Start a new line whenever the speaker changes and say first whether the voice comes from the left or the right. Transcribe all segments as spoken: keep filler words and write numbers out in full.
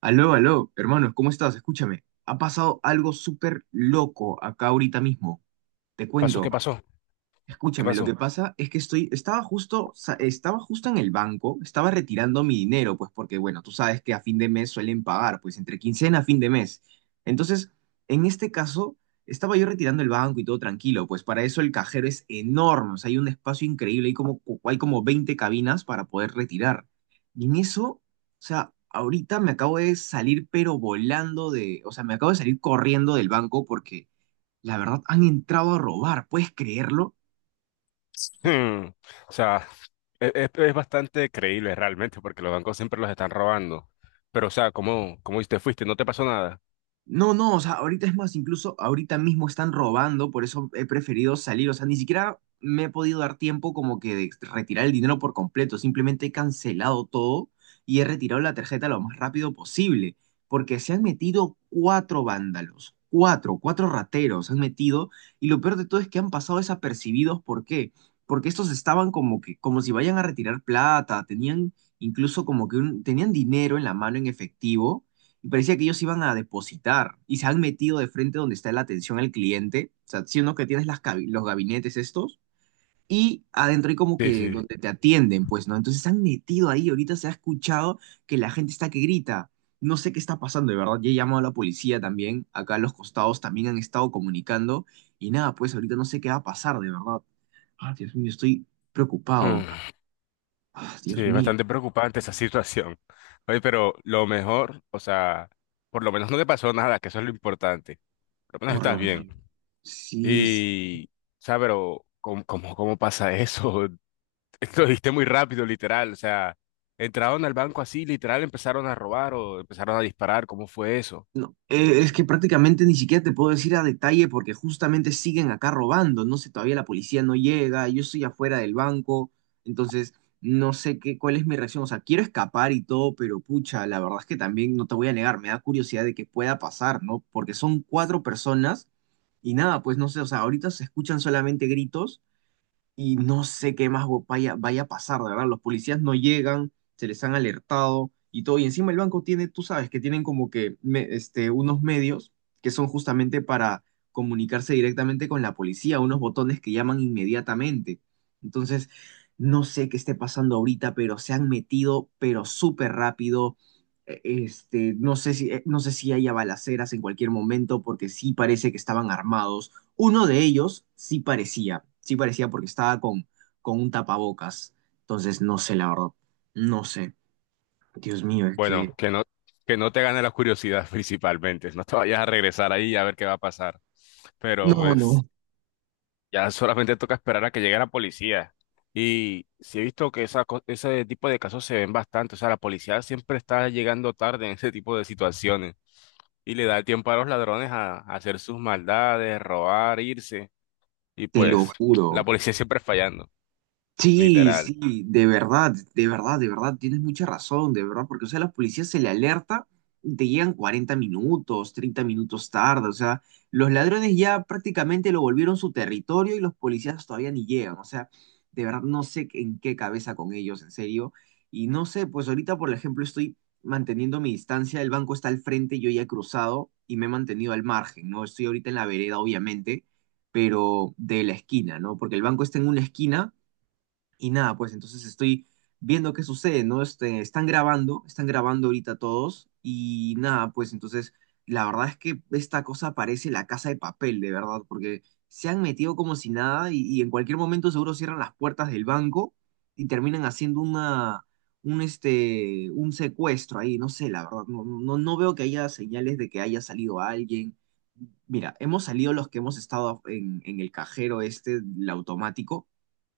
right: Aló, aló, hermanos, ¿cómo estás? Escúchame, ha pasado algo súper loco acá ahorita mismo. Te
left: ¿Pasó? ¿Qué
right: cuento.
left: pasó? ¿Qué
right: Escúchame, lo
left: pasó?
right: que pasa es que estoy, estaba justo, sa- estaba justo en el banco, estaba retirando mi dinero, pues porque, bueno, tú sabes que a fin de mes suelen pagar, pues entre quincena a fin de mes. Entonces, en este caso, estaba yo retirando el banco y todo tranquilo, pues para eso el cajero es enorme, o sea, hay un espacio increíble, hay como, hay como veinte cabinas para poder retirar. Y en eso, o sea, ahorita me acabo de salir, pero volando de, o sea, me acabo de salir corriendo del banco porque, la verdad, han entrado a robar, ¿puedes creerlo?
left: Hmm. O sea, e- e- es bastante creíble realmente porque los bancos siempre los están robando. Pero, o sea, ¿cómo, cómo te fuiste? ¿No te pasó nada?
right: No, no, o sea, ahorita es más, incluso ahorita mismo están robando, por eso he preferido salir, o sea, ni siquiera me he podido dar tiempo como que de retirar el dinero por completo, simplemente he cancelado todo y he retirado la tarjeta lo más rápido posible, porque se han metido cuatro vándalos, cuatro, cuatro rateros se han metido, y lo peor de todo es que han pasado desapercibidos. ¿Por qué? Porque estos estaban como que, como si vayan a retirar plata, tenían incluso como que un- tenían dinero en la mano en efectivo, y parecía que ellos iban a depositar y se han metido de frente donde está la atención al cliente, o sea, siendo que tienes las cabi- los gabinetes estos, y adentro hay como
left: Sí,
right: que
left: sí.
right: donde te atienden, pues, ¿no? Entonces se han metido ahí, ahorita se ha escuchado que la gente está que grita. No sé qué está pasando, de verdad. Ya he llamado a la policía también. Acá a los costados también han estado comunicando. Y nada, pues ahorita no sé qué va a pasar, de verdad. Ah, Dios mío, estoy preocupado.
left: Hmm.
right: Ah,
left: Sí,
right: Dios
left: es
right: mío,
left: bastante preocupante esa situación. Oye, pero lo mejor, o sea, por lo menos no te pasó nada, que eso es lo importante. Por lo menos
right: por
left: estás
right: lo
left: bien.
right: menos. Sí, sí.
left: Y, o sea, pero ¿cómo, cómo, cómo pasa eso? Lo diste muy rápido, literal. O sea, entraron al banco así, literal, empezaron a robar o empezaron a disparar. ¿Cómo fue eso?
right: No, eh, es
left: S-
right: que prácticamente ni siquiera te puedo decir a detalle porque justamente siguen acá robando. No sé, todavía la policía no llega, yo estoy afuera del banco, entonces no sé qué, cuál es mi reacción. O sea, quiero escapar y todo, pero pucha, la verdad es que también no te voy a negar, me da curiosidad de qué pueda pasar, ¿no? Porque son cuatro personas. Y nada, pues no sé, o sea, ahorita se escuchan solamente gritos y no sé qué más vaya, vaya a pasar, de verdad. Los policías no llegan, se les han alertado y todo. Y encima el banco tiene, tú sabes, que tienen como que me- este, unos medios que son justamente para comunicarse directamente con la policía, unos botones que llaman inmediatamente. Entonces, no sé qué esté pasando ahorita, pero se han metido, pero súper rápido. Eh, Este, no sé si, eh, no sé si haya balaceras en cualquier momento, porque sí parece que estaban armados. Uno de ellos sí parecía, sí parecía porque estaba con, con un tapabocas. Entonces, no sé, la verdad, no sé. Dios mío, es
left: Bueno,
right: que
left: que no, que no te gane la curiosidad principalmente. No te vayas a regresar ahí a ver qué va a pasar. Pero
right: no,
left: pues
right: no,
left: ya solamente toca esperar a que llegue la policía. Y sí he visto que esa, co- ese tipo de casos se ven bastante. O sea, la policía siempre está llegando tarde en ese tipo de situaciones. Y le da el tiempo a los ladrones a, a hacer sus maldades, robar, irse. Y
right: te lo
left: pues
right: juro.
left: la policía siempre fallando,
right: Sí,
left: literal.
right: sí, de verdad, de verdad, de verdad, tienes mucha razón, de verdad, porque, o sea, los policías se le alerta y te llegan cuarenta minutos, treinta minutos tarde, o sea, los ladrones ya prácticamente lo volvieron su territorio y los policías todavía ni llegan, o sea, de verdad no sé en qué cabeza con ellos, en serio, y no sé, pues ahorita, por ejemplo, estoy manteniendo mi distancia, el banco está al frente, yo ya he cruzado y me he mantenido al margen, ¿no? Estoy ahorita en la vereda, obviamente, pero de la esquina, ¿no? Porque el banco está en una esquina y nada, pues entonces estoy viendo qué sucede, ¿no? Este, están grabando, están grabando ahorita todos y nada, pues entonces la verdad es que esta cosa parece la casa de papel, de verdad, porque se han metido como si nada y, y en cualquier momento seguro cierran las puertas del banco y terminan haciendo una, un, este, un secuestro ahí, no sé, la verdad, no, no, no veo que haya señales de que haya salido alguien. Mira, hemos salido los que hemos estado en, en el cajero este, el automático,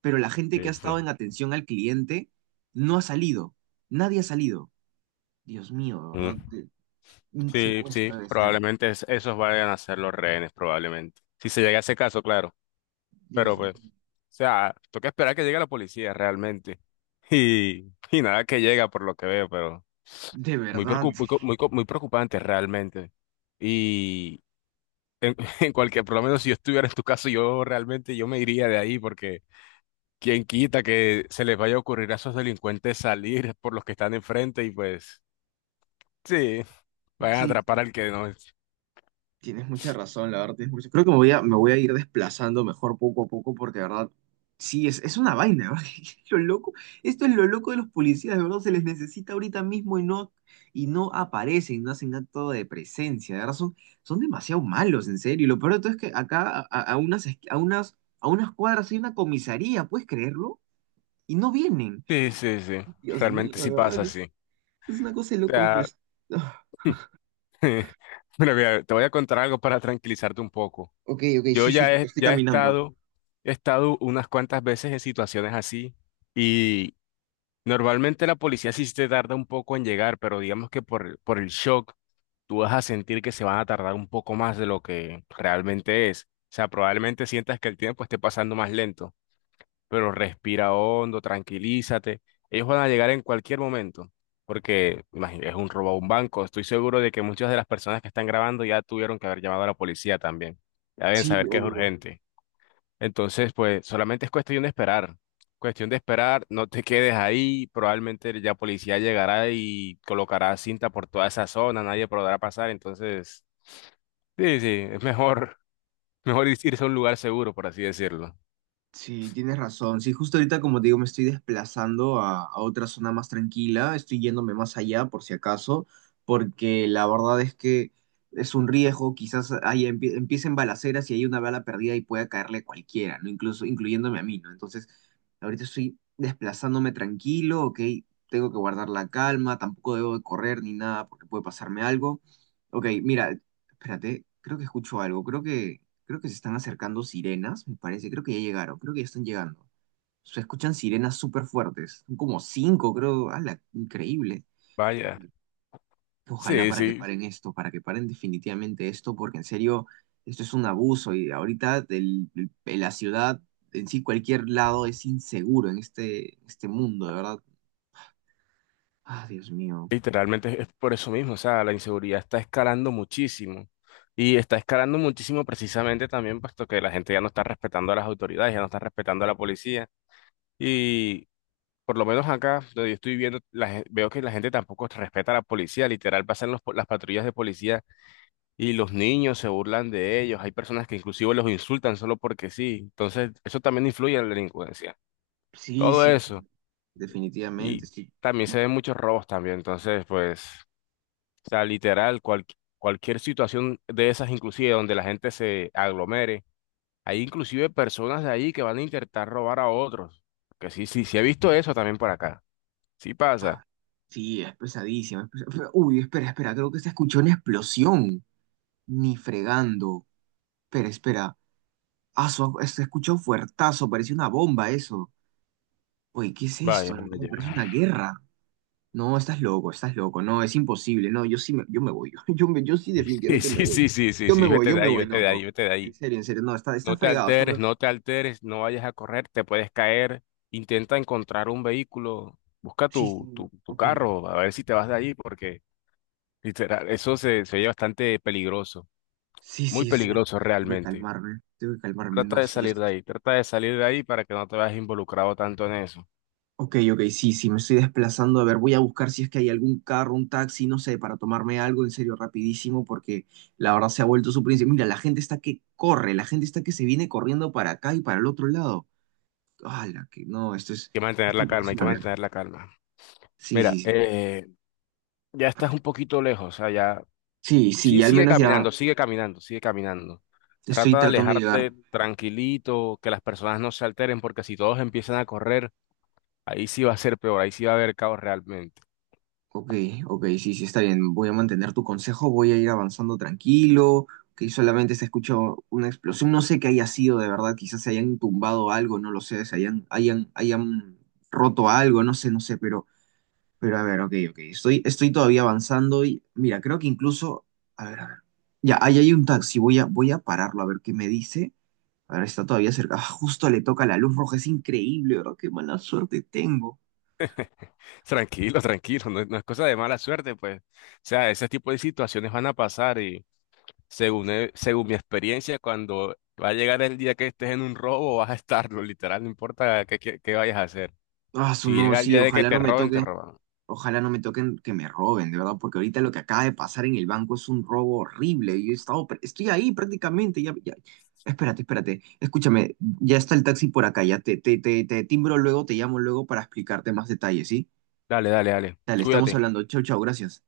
right: pero la gente que
left: Sí,
right: ha
left: sí.
right: estado en atención al cliente no ha salido. Nadie ha salido. Dios mío, de verdad,
left: Mm.
right: de- un
left: Sí, sí,
right: secuestro de ser.
left: probablemente es- esos vayan a ser los rehenes, probablemente. Si se llega a ese caso, claro. Pero
right: Dios mío,
left: pues, o sea, toca esperar que llegue la policía realmente. Y, y nada que llega por lo que veo, pero
right: de
left: muy
right: verdad.
left: preocup- muy, co- muy, co- muy preocupante realmente. Y en, en cualquier, por lo menos si yo estuviera en tu caso, yo realmente yo me iría de ahí porque ¿quién quita que se les vaya a ocurrir a esos delincuentes salir por los que están enfrente y pues sí, vayan a
right: Sí,
left: atrapar al que no es?
right: tienes mucha razón, la verdad. tienes mucha- Creo que me voy a, me voy a ir desplazando mejor poco a poco porque, de verdad, sí, es, es una vaina, ¿verdad? Es Lo loco, esto es lo loco de los policías, de verdad, se les necesita ahorita mismo y no, y no aparecen, no hacen acto de presencia, de verdad, son, son demasiado malos, en serio. Y lo peor de todo es que acá a, a unas, esqui- a unas, a unas cuadras hay una comisaría, ¿puedes creerlo? Y no vienen.
left: Sí, sí, sí,
right: Dios mío,
left: realmente sí
right: de verdad,
left: pasa
right: que es,
left: así. O
right: es una cosa de locos, pero...
left: sea,
right: es-
left: mira, mira, te voy a contar algo para tranquilizarte un poco.
right: Ok, ok,
left: Yo
right: sí, sí,
left: ya
right: porque
left: he,
right: estoy
left: ya he
right: caminando.
left: estado, he estado unas cuantas veces en situaciones así. Normalmente la policía sí te tarda un poco en llegar, pero digamos que por, el- por el shock tú vas a sentir que se van a tardar un poco más de lo que realmente es. O sea, probablemente sientas que el tiempo esté pasando más lento, pero respira hondo, tranquilízate. Ellos van a llegar en cualquier momento, porque imagínate, es un robo a un banco. Estoy seguro de que muchas de las personas que están grabando ya tuvieron que haber llamado a la policía también. Ya deben
right: Sí,
left: saber que es
right: obvio.
left: urgente. Entonces, pues solamente es cuestión de esperar. Cuestión de esperar, no te quedes ahí, probablemente ya policía llegará y colocará cinta por toda esa zona, nadie podrá pasar, entonces, sí, sí, es mejor, mejor ir- irse a un lugar seguro, por así decirlo.
right: Sí, tienes razón. Sí, justo ahorita, como te digo, me estoy desplazando a, a otra zona más tranquila. Estoy yéndome más allá, por si acaso, porque la verdad es que es un riesgo. Quizás ahí empie- empiecen balaceras y hay una bala perdida y pueda caerle a cualquiera, ¿no? Incluso incluyéndome a mí, ¿no? Entonces, ahorita estoy desplazándome tranquilo, ¿ok? Tengo que guardar la calma, tampoco debo de correr ni nada porque puede pasarme algo. Ok, mira, espérate, creo que escucho algo. Creo que Creo que se están acercando sirenas, me parece. Creo que ya llegaron, creo que ya están llegando. Se escuchan sirenas súper fuertes. Son como cinco, creo. ¡Hala! Increíble.
left: Vaya,
right: Ojalá
left: sí,
right: para que sí,
left: sí,
right: paren esto, para que paren definitivamente esto, porque en serio, esto es un abuso. Y ahorita el- el- la ciudad en sí, cualquier lado es inseguro en este, este mundo, de verdad. Ah, Dios mío.
left: literalmente es por eso mismo, o sea, la inseguridad está escalando muchísimo y está escalando muchísimo precisamente también puesto que la gente ya no está respetando a las autoridades, ya no está respetando a la policía. Y por lo menos acá, donde yo estoy viendo, la gen- veo que la gente tampoco respeta a la policía. Literal, pasan los po- las patrullas de policía y los niños se burlan de ellos. Hay personas que inclusive los insultan solo porque sí. Entonces, eso también influye en la delincuencia.
right: Sí,
left: Todo
right: sí,
left: eso.
right: definitivamente.
left: Y
right: Sí,
left: también se ven muchos robos también. Entonces, pues, o sea, literal, cual- cualquier situación de esas, inclusive donde la gente se aglomere. Hay inclusive personas de ahí que van a intentar robar a otros. Que sí, sí, sí he visto eso también por acá. Sí pasa.
right: ah, sí es pesadísimo. es pesa- Uy, espera, espera, creo que se escuchó una explosión. Ni fregando. Pero espera. Ah, su, se escucha un fuertazo. Parece una bomba eso. Oye, ¿qué es
left: Vaya,
right: esto de verdad?
left: vaya.
right: Parece una guerra. No, estás loco, estás loco. No, es imposible. No, yo sí me, yo me voy. Yo, me, yo sí
left: Sí,
right: definitivamente me
left: sí,
right: voy.
left: sí, sí, sí,
right: Yo me
left: sí,
right: voy,
left: vete
right: yo
left: de
right: me
left: ahí,
right: voy.
left: vete
right: No,
left: de ahí,
right: no.
left: vete de
right: En
left: ahí.
right: serio, en serio. No, está, está
left: No te
right: fregado. Está
left: alteres,
right: fregado.
left: no te alteres, no vayas a correr, te puedes caer. Intenta encontrar un vehículo, busca
right: Sí,
left: tu,
right: sí.
left: tu, tu
right: Ok.
left: carro, a ver si te vas de ahí, porque literal, eso se, se oye bastante peligroso,
right: Sí,
left: muy
right: sí, sí.
left: peligroso
right: Tengo que
left: realmente.
right: calmarme. Tengo que calmarme.
left: Trata
right: No,
left: de
right: sí.
left: salir de ahí, trata de salir de ahí para que no te veas involucrado tanto en eso. Hay
right: Ok, ok, sí, sí, me estoy desplazando. A ver, voy a buscar si es que hay algún carro, un taxi, no sé, para tomarme algo en serio rapidísimo, porque la verdad se ha vuelto su príncipe. Mira, la gente está que corre, la gente está que se viene corriendo para acá y para el otro lado. ¡Hala! Que no, esto es,
left: que mantener la
right: esto
left: calma,
right: parece
left: hay que
right: una guerra.
left: mantener la calma.
right: Sí, sí,
left: Mira,
right: sí.
left: eh, ya estás un poquito lejos, o sea ya.
right: Sí, sí,
left: Sí,
right: ya al
left: sigue
right: menos ya
left: caminando, sigue caminando, sigue caminando.
right: estoy
left: Trata de
right: tratando de
left: alejarte
right: llegar.
left: tranquilito, que las personas no se alteren, porque si todos empiezan a correr, ahí sí va a ser peor, ahí sí va a haber caos realmente.
right: Ok, ok, sí, sí, está bien. Voy a mantener tu consejo, voy a ir avanzando tranquilo, que solamente se escuchó una explosión. No sé qué haya sido de verdad, quizás se hayan tumbado algo, no lo sé, se hayan, hayan, hayan roto algo, no sé, no sé, pero, pero a ver, ok, ok. Estoy, estoy todavía avanzando y mira, creo que incluso, a ver, a ver. Ya, ahí hay un taxi, voy a, voy a pararlo a ver qué me dice. A ver, está todavía cerca. Ah, justo le toca la luz roja, es increíble, ¿verdad? Qué mala suerte tengo.
left: Tranquilo, tranquilo, no, es no es cosa de mala suerte, pues. O sea, ese tipo de situaciones van a pasar y según, he- según mi experiencia, cuando va a llegar el día que estés en un robo, vas a estarlo, literal, no importa qué, qué qué vayas a hacer.
right: Ah, su
left: Si
right: no,
left: llega el
right: sí,
left: día de que
right: ojalá
left: te
right: no me
left: roben, te
right: toque.
left: roban.
right: Ojalá no me toquen que me roben, de verdad, porque ahorita lo que acaba de pasar en el banco es un robo horrible. Yo he estado, pr- estoy ahí prácticamente, ya, ya. Espérate, espérate, escúchame, ya está el taxi por acá, ya te, te, te, te timbro luego, te llamo luego para explicarte más detalles, ¿sí?
left: Dale, dale, dale.
right: Dale, estamos
left: Cuídate.
right: hablando. Chau, chau, gracias.